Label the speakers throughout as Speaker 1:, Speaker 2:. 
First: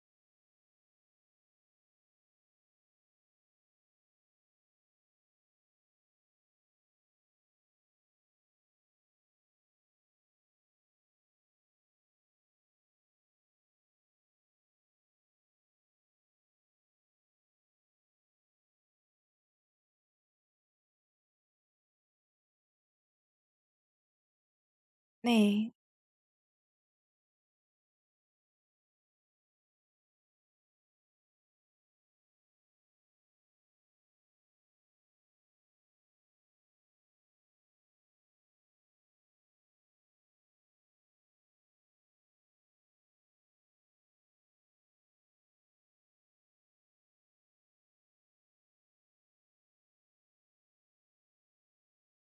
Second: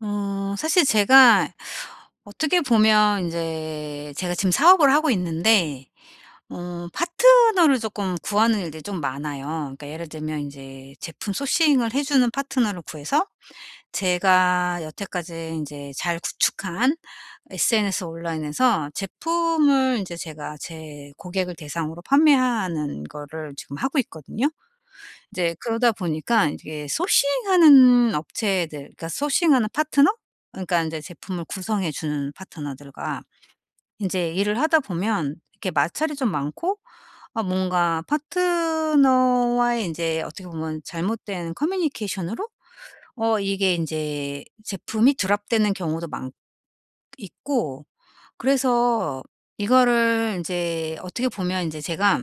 Speaker 1: 사실 제가 어떻게 보면 이제 제가 지금 사업을 하고 있는데 파트너를 조금 구하는 일들이 좀 많아요. 그러니까 예를 들면 이제 제품 소싱을 해 주는 파트너를 구해서 제가 여태까지 이제 잘 구축한 SNS 온라인에서 제품을 이제 제가 제 고객을 대상으로 판매하는 거를 지금 하고 있거든요. 이제
Speaker 2: 네.
Speaker 1: 그러다 보니까 이게 소싱하는 업체들, 그러니까 소싱하는 파트너? 그러니까 인제 제품을 구성해 주는 파트너들과 인제 일을 하다 보면 이렇게 마찰이 좀 많고, 아 뭔가 파트너와의 인제 어떻게 보면 잘못된 커뮤니케이션으로 이게 인제 제품이 드랍되는 경우도 많 있고. 그래서 이거를 인제 어떻게 보면 인제 제가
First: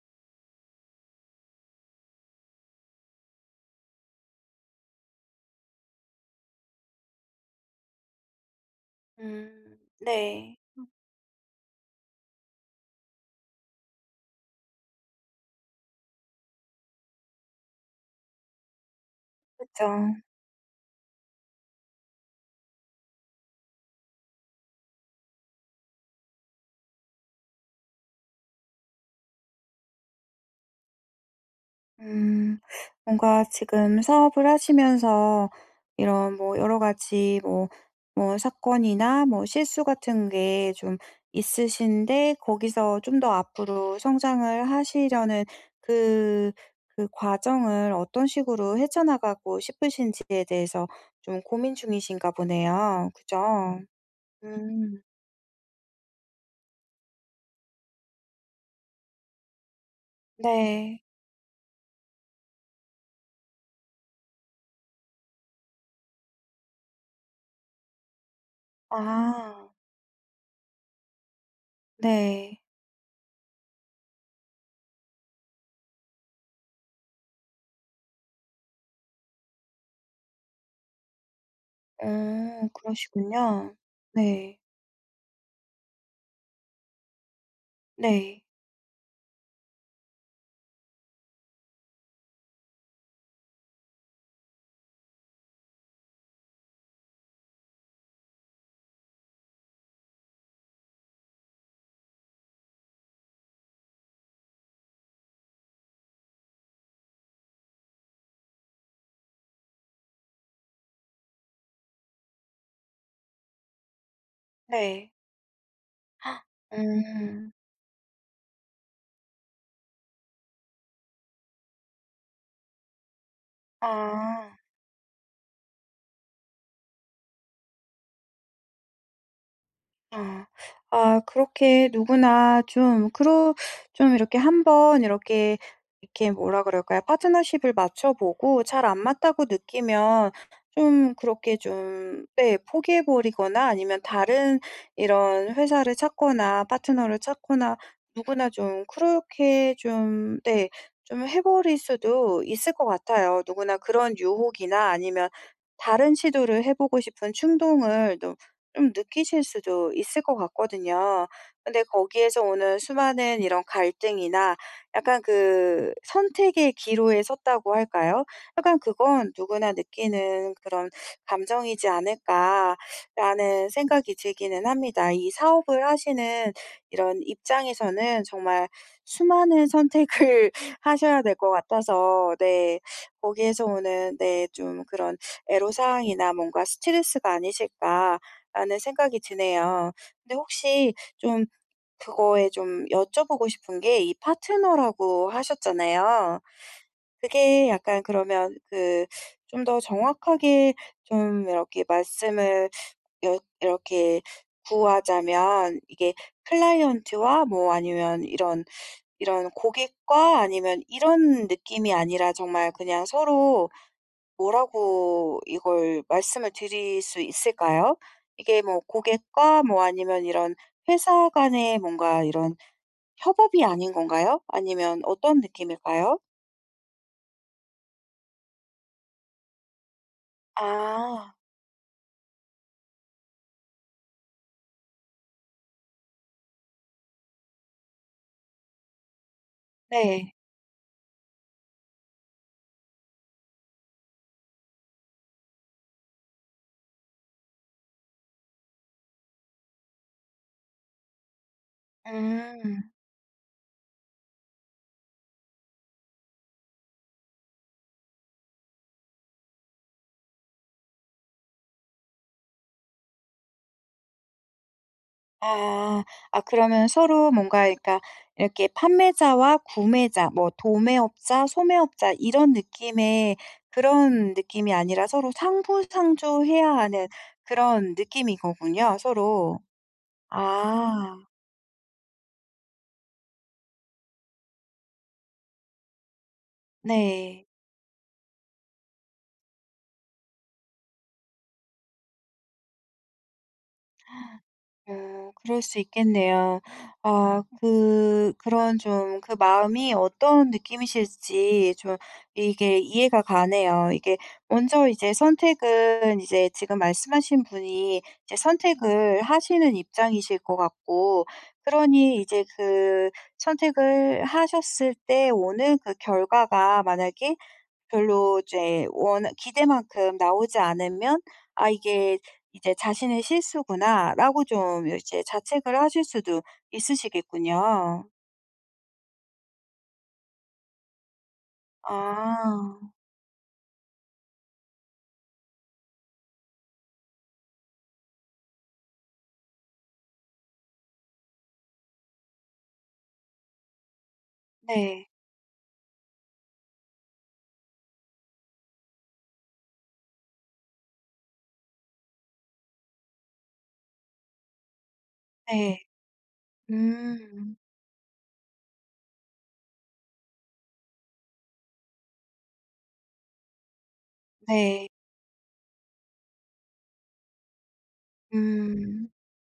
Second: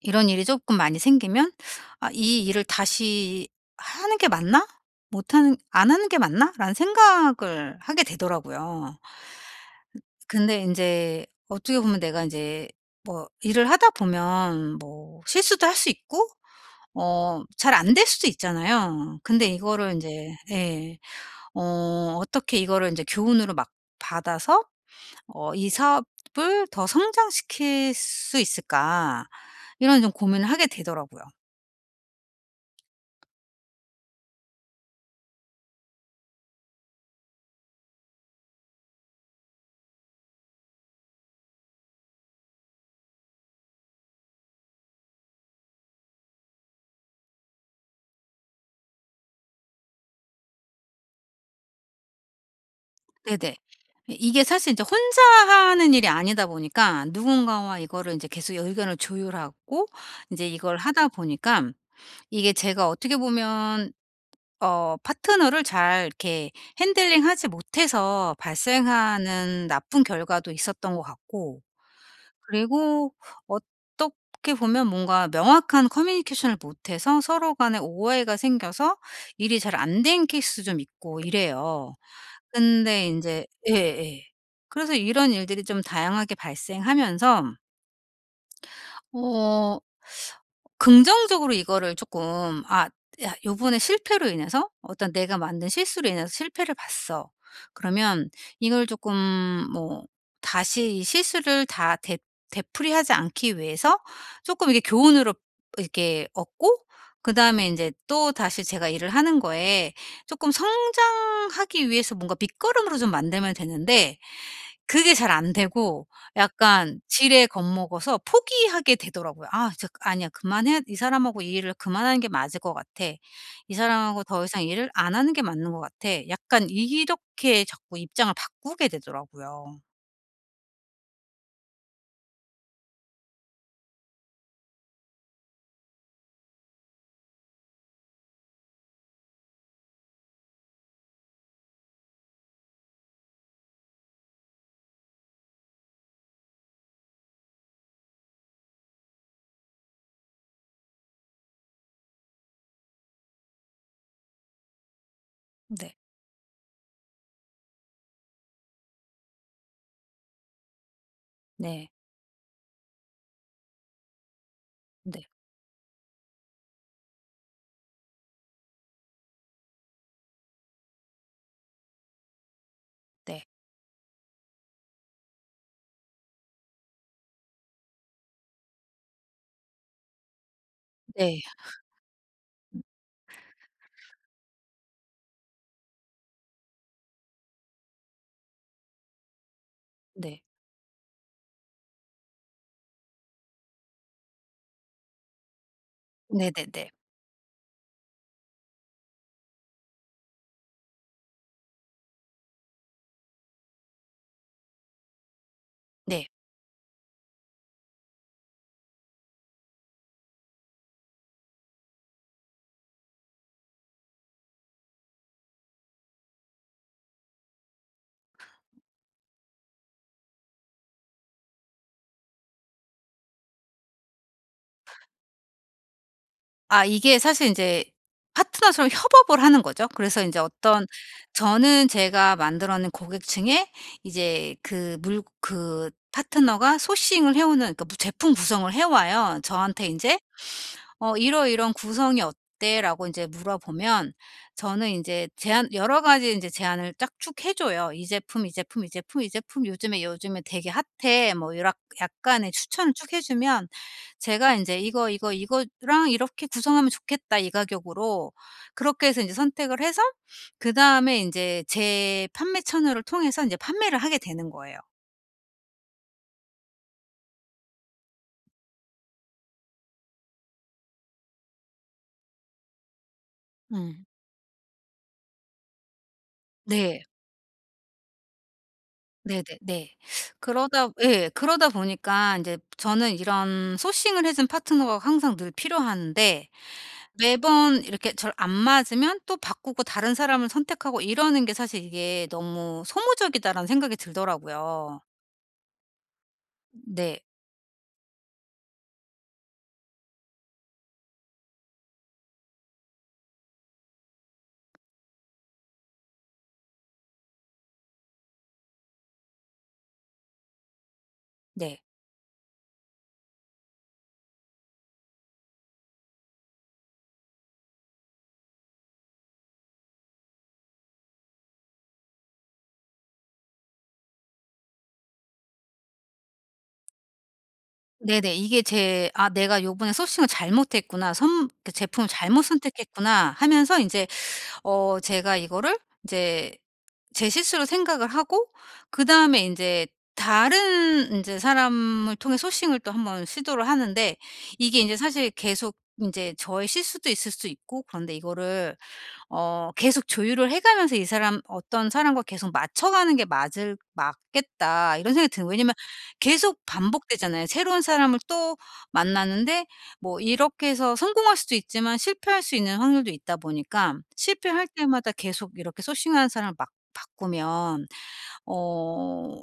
Speaker 1: 이런 일이 조금 많이 생기면 '아 이 일을 다시 하는 게 맞나? 못 하는 안 하는 게 맞나?'라는 생각을 하게 되더라고요.
Speaker 2: 네.
Speaker 1: 근데 이제 어떻게 보면 내가 이제 뭐 일을 하다 보면 뭐 실수도 할 수 있고 잘 안될 수도 있잖아요. 근데
Speaker 2: 그쵸.
Speaker 1: 이거를 이제 예. 어 어떻게 이거를 이제 교훈으로 막 받아서 '이 사업을 더 성장시킬 수 있을까?' 이런 좀 고민을 하게 되더라고요.
Speaker 2: 음 뭔가 지금 사업을 하시면서 이런 뭐 여러 가지 뭐 사건이나 뭐 실수 같은 게 좀 있으신데, 거기서 좀 더 앞으로 성장을 하시려는 그 그 과정을 어떤 식으로 헤쳐나가고 싶으신지에 대해서 좀 고민 중이신가 보네요.
Speaker 1: 네네.
Speaker 2: 그죠?
Speaker 1: 이게 사실 이제
Speaker 2: 음
Speaker 1: 혼자 하는 일이 아니다 보니까 누군가와 이거를 이제 계속 의견을 조율하고 이제 이걸
Speaker 2: 네.
Speaker 1: 하다 보니까 이게 제가 어떻게 보면 파트너를 잘 이렇게 핸들링하지 못해서 발생하는
Speaker 2: 아
Speaker 1: 나쁜 결과도 있었던 것 같고,
Speaker 2: 네.
Speaker 1: 그리고 어떻게 보면 뭔가 명확한 커뮤니케이션을 못해서 서로 간에 오해가 생겨서 일이 잘 안 된 케이스 좀 있고 이래요. 근데 이제
Speaker 2: 그러시군요.
Speaker 1: 예예.
Speaker 2: 네.
Speaker 1: 그래서 이런 일들이 좀 다양하게 발생하면서
Speaker 2: 네.
Speaker 1: 어 긍정적으로 이거를 조금 '아 야 요번에 실패로 인해서 어떤 내가 만든 실수로 인해서 실패를 봤어.' 그러면 이걸 조금 뭐 다시 이 실수를 다 되 되풀이하지 않기 위해서 조금 이게 교훈으로 이렇게 얻고 그다음에 이제 또다시 제가 일을 하는 거에 조금 성장하기 위해서 뭔가 밑거름으로 좀 만들면 되는데
Speaker 2: 네.
Speaker 1: 그게 잘 안 되고 약간 지레
Speaker 2: 음.
Speaker 1: 겁먹어서 포기하게 되더라고요. '아 저 아니야. 그만해야 이 사람하고 이 일을 그만하는 게 맞을 것 같아. 이 사람하고 더
Speaker 2: 아.
Speaker 1: 이상 일을 안 하는 게 맞는 것 같아.' 약간 이렇게 자꾸 입장을 바꾸게 되더라고요.
Speaker 2: 아. 아, 그렇게 누구나 좀 그러 좀 이렇게 한번 이렇게 뭐라 그럴까요? 파트너십을 맞춰 보고 잘 안 맞다고 느끼면 좀 그렇게 좀, 네, 포기해 버리거나 아니면 다른 이런 회사를 찾거나 파트너를 찾거나, 누구나 좀 그렇게 좀, 네, 좀 해 버릴 수도 있을 것 같아요. 누구나 그런 유혹이나 아니면
Speaker 1: 네.
Speaker 2: 다른 시도를 해 보고 싶은 충동을 또 좀 느끼실 수도 있을 것 같거든요. 근데
Speaker 1: 네.
Speaker 2: 거기에서 오는 수많은 이런 갈등이나 약간
Speaker 1: 네.
Speaker 2: 그 선택의 기로에 섰다고 할까요? 약간 그건 누구나 느끼는 그런 감정이지
Speaker 1: 네.
Speaker 2: 않을까라는 생각이 들기는 합니다. 이 사업을 하시는 이런 입장에서는 정말 수많은 선택을 하셔야 될
Speaker 1: 네.
Speaker 2: 것 같아서. 네. 거기에서 오는, 네, 좀 그런 애로사항이나 뭔가 스트레스가 아니실까 라는 생각이 드네요. 근데
Speaker 1: 네.
Speaker 2: 혹시 좀 그거에 좀 여쭤보고 싶은 게, 이 파트너라고 하셨잖아요.
Speaker 1: 네네네. 네.
Speaker 2: 그게 약간 그러면 그 좀 더 정확하게 좀 이렇게 말씀을, 여 이렇게 구하자면 이게,
Speaker 1: 네.
Speaker 2: 클라이언트와 뭐 아니면 이런 고객과, 아니면 이런 느낌이 아니라 정말 그냥 서로 뭐라고 이걸 말씀을 드릴 수 있을까요? 이게 뭐 고객과 뭐 아니면 이런 회사 간의 뭔가 이런 협업이 아닌 건가요? 아니면 어떤 느낌일까요?
Speaker 1: 아 이게 사실 인제 파트너처럼 협업을 하는 거죠. 그래서 인제 어떤,
Speaker 2: 아
Speaker 1: 저는 제가 만들어 낸 고객층에 이제 그 물 그 파트너가 소싱을 해 오는, 그러니까 무 제품 구성을 해 와요. 저한테 인제
Speaker 2: 네.
Speaker 1: "이러이러한 구성이 어때?"라고 이제 물어보면 저는 이제 제안, 여러 가지 이제 제안을 쫙 쭉 해 줘요. "이 제품, 이 제품, 이 제품, 이 제품 요즘에, 요즘에 되게 핫해." 뭐 요락 약간의
Speaker 2: 음.
Speaker 1: 추천을 쭉 해 주면 제가 이제 "이거, 이거, 이거랑 이렇게 구성하면 좋겠다, 이 가격으로." 그렇게 해서 이제 선택을 해서, 그다음에 이제 제 판매 채널을 통해서 이제 판매를 하게 되는 거예요.
Speaker 2: 아. 아, 그러면 서로 뭔가 그러니까 이렇게 판매자와 구매자, 뭐 도매업자, 소매업자 이런 느낌의
Speaker 1: 음.
Speaker 2: 그런 느낌이 아니라 서로 상부상조해야
Speaker 1: 네.
Speaker 2: 하는 그런 느낌인 거군요,
Speaker 1: 네네
Speaker 2: 서로.
Speaker 1: 네. 그러다
Speaker 2: 아.
Speaker 1: 예. 그러다 보니까 인제 저는 이런 소싱을 해준 파트너가 항상 늘 필요한데
Speaker 2: 네.
Speaker 1: 매번 이렇게 절 안 맞으면 또 바꾸고 다른 사람을 선택하고 이러는 게 사실 이게 '너무 소모적이다.'라는 생각이 들더라고요.
Speaker 2: 어 그럴 수 있겠네요.
Speaker 1: 네.
Speaker 2: 아, 그런 좀 그 마음이 어떤 느낌이실지 좀, 이게 이해가 가네요. 이게 먼저 이제 선택은, 이제 지금 말씀하신 분이 이제 선택을 하시는 입장이실 것 같고,
Speaker 1: 네.
Speaker 2: 그러니 이제 그 선택을 하셨을 때 오는 그 결과가 만약에 별로 이제 원 기대만큼 나오지 않으면 '아 이게 이제 자신의 실수구나.'라고 좀 이제 자책을 하실 수도 있으시겠군요.
Speaker 1: 네네. 이게 제 '아 내가 요번에 소싱을 잘못했구나. 선 그 제품을 잘못
Speaker 2: 아
Speaker 1: 선택했구나.' 하면서 인제 제가 이거를 이제 제 실수로 생각을 하고 그다음에 이제 다른 이제 사람을 통해 소싱을 또 한번 시도를 하는데 이게 이제
Speaker 2: 네.
Speaker 1: 사실 계속 이제 저의 실수도 있을 수 있고 그런데 이거를 계속 조율을 해 가면서 '이 사람 어떤 사람과 계속 맞춰가는 게 맞을 맞겠다.' 이런 생각이 드는 거예요. 왜냐면
Speaker 2: 네.
Speaker 1: 계속 반복되잖아요.
Speaker 2: 음.
Speaker 1: 새로운 사람을 또 만나는데 뭐 이렇게 해서 성공할 수도 있지만 실패할 수 있는 확률도 있다 보니까 실패할
Speaker 2: 네.
Speaker 1: 때마다 계속 이렇게 소싱하는 사람을 막 바꾸면
Speaker 2: 음.
Speaker 1: 어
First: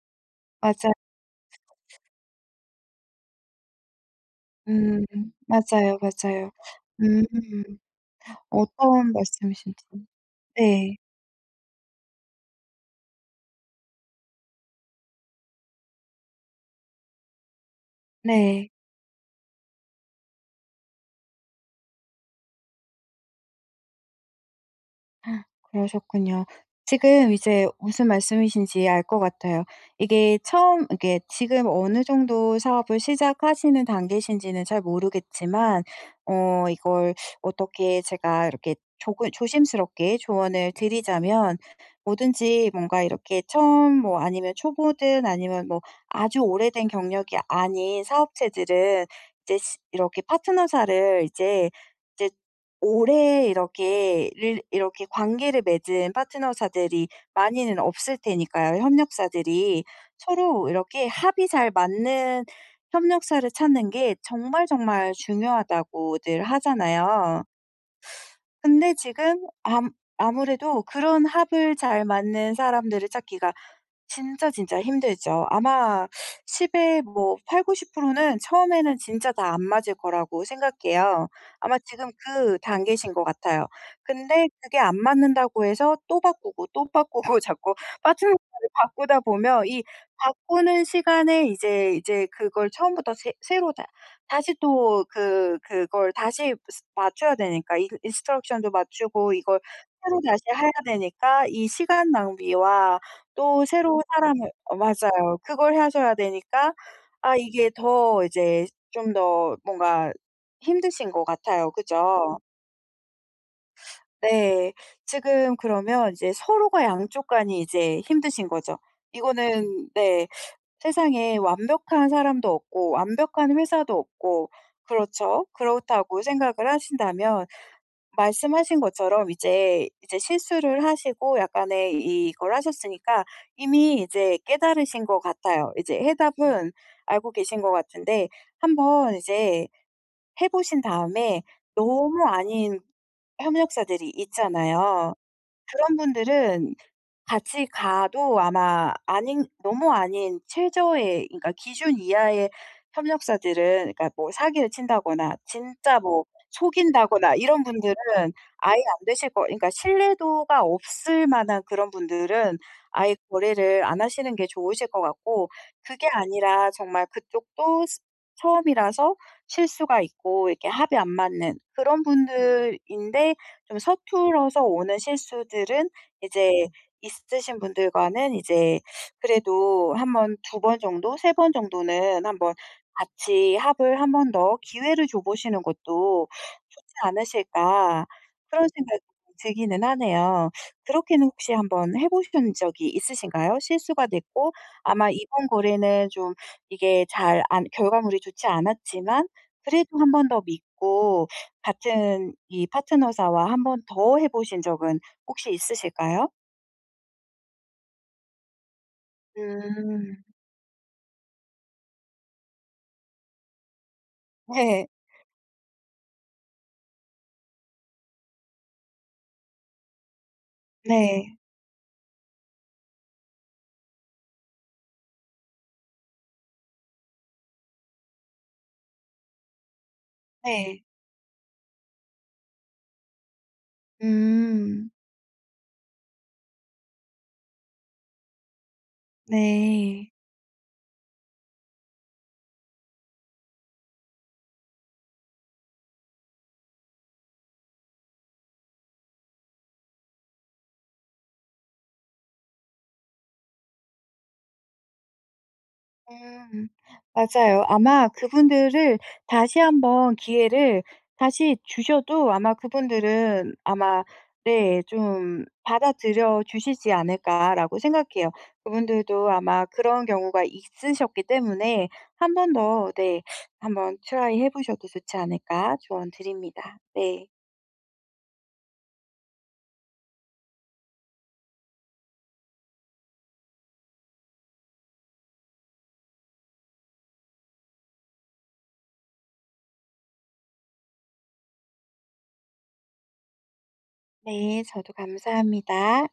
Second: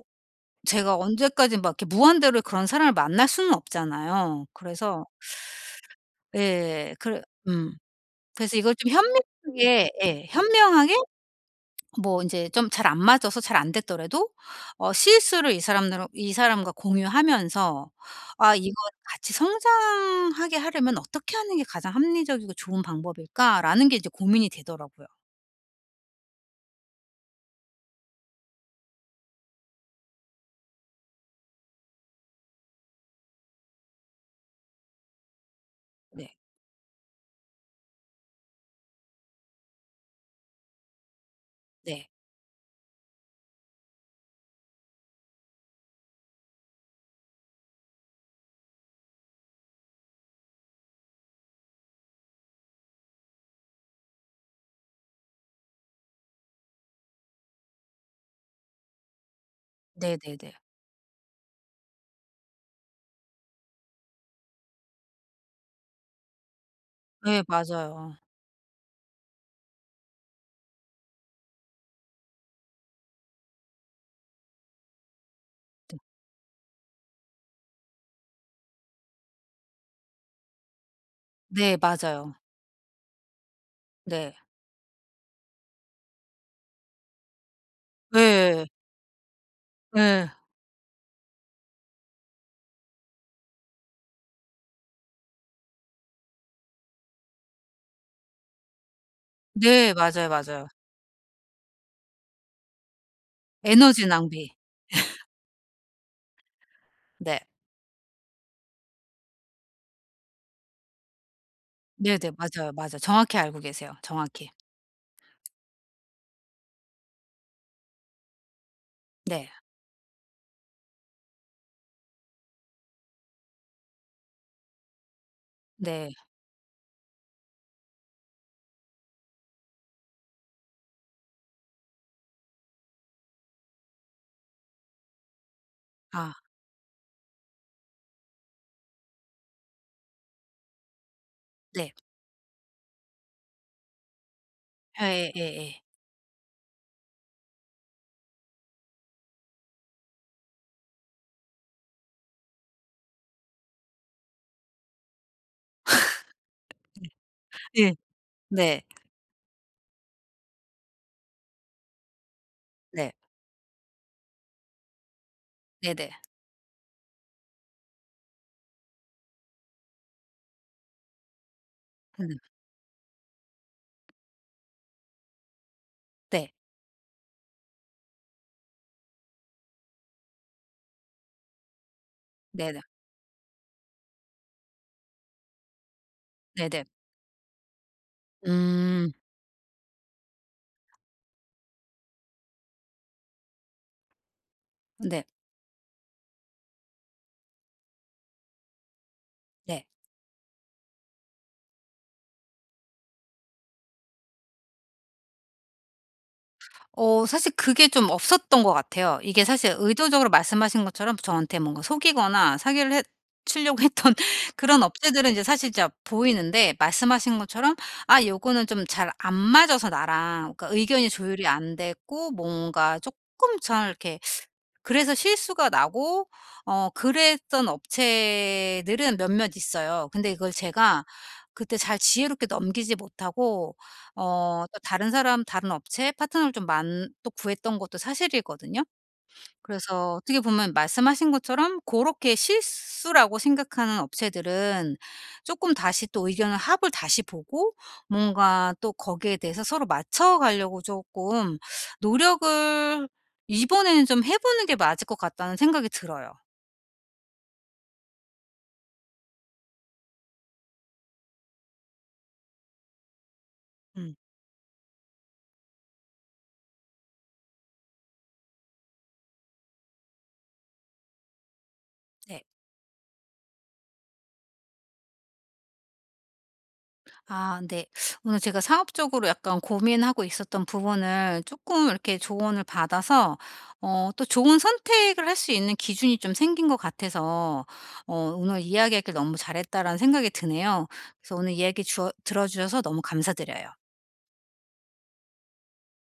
Speaker 2: 맞아.
Speaker 1: 제가 언제까지 막 이렇게 무한대로 그런 사람을 만날 수는 없잖아요. 그래서
Speaker 2: 음. 맞아요, 맞아요.
Speaker 1: 예. 그래
Speaker 2: 음.
Speaker 1: 음. 그래서 이걸 좀
Speaker 2: 어떤 말씀이신지.
Speaker 1: 현명하게, 예, 현명하게
Speaker 2: 네.
Speaker 1: 뭐 이제 좀 잘 안 맞아서 잘 안 됐더라도 실수를 이 사람들 이 사람과 공유하면서 '아
Speaker 2: 네.
Speaker 1: 이거 같이 성장하게 하려면 어떻게 하는 게 가장 합리적이고 좋은 방법일까?'라는 게 이제 고민이 되더라고요.
Speaker 2: 그러셨군요. 지금 이제 무슨 말씀이신지 알 것 같아요. 이게 지금 어느 정도 사업을 시작하시는 단계신지는 잘 모르겠지만,
Speaker 1: 네.
Speaker 2: 이걸 어떻게 제가 이렇게 조금 조심스럽게 조언을 드리자면,
Speaker 1: 네.
Speaker 2: 뭐든지 뭔가 이렇게 처음 뭐 아니면 초보든 아니면 뭐 아주 오래된 경력이 아닌 사업체들은 이제 시 이렇게 파트너사를 이제 오래 이렇게 릴 이렇게 관계를 맺은 파트너사들이 많이는 없을 테니까요, 협력사들이.
Speaker 1: 네네네. 네.
Speaker 2: 서로 이렇게 합이 잘 맞는 협력사를 찾는 게 정말 정말 중요하다고들
Speaker 1: 네, 네
Speaker 2: 하잖아요.
Speaker 1: 맞아요.
Speaker 2: 근데 지금 암 아무래도 그런 합을 잘 맞는 사람들을 찾기가 진짜, 진짜 힘들죠. 아마 10의 뭐 80-90%는 처음에는 진짜 다 안 맞을 거라고 생각해요.
Speaker 1: 네
Speaker 2: 아마 지금
Speaker 1: 맞아요.
Speaker 2: 그 단계신 것 같아요.
Speaker 1: 네.
Speaker 2: 근데 그게 안 맞는다고 해서 또 바꾸고 또 바꾸고 자꾸 파트너를
Speaker 1: 네.
Speaker 2: 바꾸다 보면, 이
Speaker 1: 네.
Speaker 2: 바꾸는 시간에 이제 그걸 처음부터 새 새로 다 다시, 또 그걸 다시 스 맞춰야 되니까, 인 인스트럭션도 맞추고 이걸
Speaker 1: 네
Speaker 2: 새로
Speaker 1: 맞아요,
Speaker 2: 다시
Speaker 1: 맞아요.
Speaker 2: 해야 되니까, 이 시간 낭비와 또 새로운
Speaker 1: 에너지 낭비.
Speaker 2: 사람을. 어 맞아요. 그걸 하셔야 되니까 아,
Speaker 1: 네.
Speaker 2: 이게 더 이제 좀 더 뭔가 힘드신 것 같아요.
Speaker 1: 네네.
Speaker 2: 그죠?
Speaker 1: 맞아요, 맞아요. 정확히 알고 계세요. 정확히.
Speaker 2: 네. 지금 그러면 이제 서로가 양쪽 간이 이제 힘드신 거죠.
Speaker 1: 네.
Speaker 2: 이거는 네. 세상에 완벽한 사람도 없고 완벽한 회사도 없고 그렇죠.
Speaker 1: 네.
Speaker 2: 그렇다고 생각을 하신다면, 말씀하신 것처럼 이제 실수를 하시고 약간의 이걸 하셨으니까, 이미 이제 깨달으신 것 같아요. 이제
Speaker 1: 아
Speaker 2: 해답은 알고 계신 것 같은데, 한번 이제 해 보신 다음에
Speaker 1: 네.
Speaker 2: 너무 아닌 협력사들이 있잖아요.
Speaker 1: 예예예예. 예.
Speaker 2: 그런 분들은 같이 가도 아마 아닌, 너무 아닌 최저의 그러니까 기준 이하의 협력사들은, 그러니까 뭐 사기를 친다거나 진짜 뭐 속인다거나 이런
Speaker 1: 예,
Speaker 2: 분들은
Speaker 1: 예.
Speaker 2: 아예
Speaker 1: 네.
Speaker 2: 안 되실 거, 그러니까 신뢰도가 없을 만한 그런 분들은
Speaker 1: 네.
Speaker 2: 아예 거래를 안 하시는 게 좋으실 것 같고, 그게
Speaker 1: 네네.
Speaker 2: 아니라 정말 그쪽도 스 처음이라서 실수가 있고 이렇게 합이 안 맞는 그런
Speaker 1: 음
Speaker 2: 분들인데, 좀 서툴어서 오는 실수들은 이제
Speaker 1: 네.
Speaker 2: 있으신 분들과는 이제 그래도 한번, 두 번 정도, 세 번 정도는 한번
Speaker 1: 네네.
Speaker 2: 같이 합을 한번 더, 기회를 줘 보시는 것도
Speaker 1: 네네.
Speaker 2: 좋지 않으실까, 그런 생각이
Speaker 1: 음.
Speaker 2: 들기는 하네요. 그렇게는 혹시 한번 해 보신 적이 있으신가요? 실수가 됐고 아마
Speaker 1: 네.
Speaker 2: 이번 거래는 좀 이게 잘 안 결과물이 좋지 않았지만,
Speaker 1: 네.
Speaker 2: 그래도 한 번 더 믿고 같은 이 파트너사와 한 번 더 해 보신 적은 혹시 있으실까요?
Speaker 1: 사실 그게 좀 없었던 것 같아요. 이게 사실
Speaker 2: 음.
Speaker 1: 의도적으로 말씀하신 것처럼 저한테 뭔가 속이거나 사기를 해 치려고 했던 그런
Speaker 2: 네.
Speaker 1: 업체들은 이제 사실 진짜 보이는데, 말씀하신 것처럼 '아 요거는 좀 잘 안 맞아서 나랑.' 그러니까 의견이
Speaker 2: 네.
Speaker 1: 조율이 안 됐고 뭔가 쪼끔 잘 이렇게, 그래서 실수가 나고 그랬던 업체들은 몇몇 있어요. 근데 이걸
Speaker 2: 네.
Speaker 1: 제가 그때 잘 지혜롭게 넘기지 못하고 또
Speaker 2: 음.
Speaker 1: 다른 사람 다른 업체 파트너를 좀 만 또 구했던 것도 사실이거든요.
Speaker 2: 네.
Speaker 1: 그래서 어떻게 보면 말씀하신 것처럼 그렇게 실수라고 생각하는 업체들은 조금 다시 또 의견을 합을 다시 보고 뭔가 또 거기에 대해서 서로 맞춰가려고 조금 노력을 이번에는 좀 해 보는 게 맞을 것 같다는 생각이 들어요.
Speaker 2: 음. 맞아요. 아마 그분들을 다시 한번 기회를 다시 주셔도, 아마 그분들은, 아마
Speaker 1: 음.
Speaker 2: 네, 좀 받아들여 주시지 않을까라고 생각해요. 그분들도 아마 그런 경우가 있으셨기 때문에 한
Speaker 1: 네.
Speaker 2: 번 더, 네, 한번 트라이 해 보셔도 좋지 않을까 조언 드립니다. 네.
Speaker 1: 아 네. 오늘 제가 사업적으로 약간 고민하고 있었던 부분을 조금 이렇게 조언을 받아서 또 좋은 선택을 할 수 있는 기준이 좀 생긴 것 같아서 오늘 이야기하길 너무 잘했다라는 생각이 드네요. 그래서 오늘 이야기 주어 들어 주셔서 너무 감사드려요.
Speaker 2: 네. 저도 감사합니다.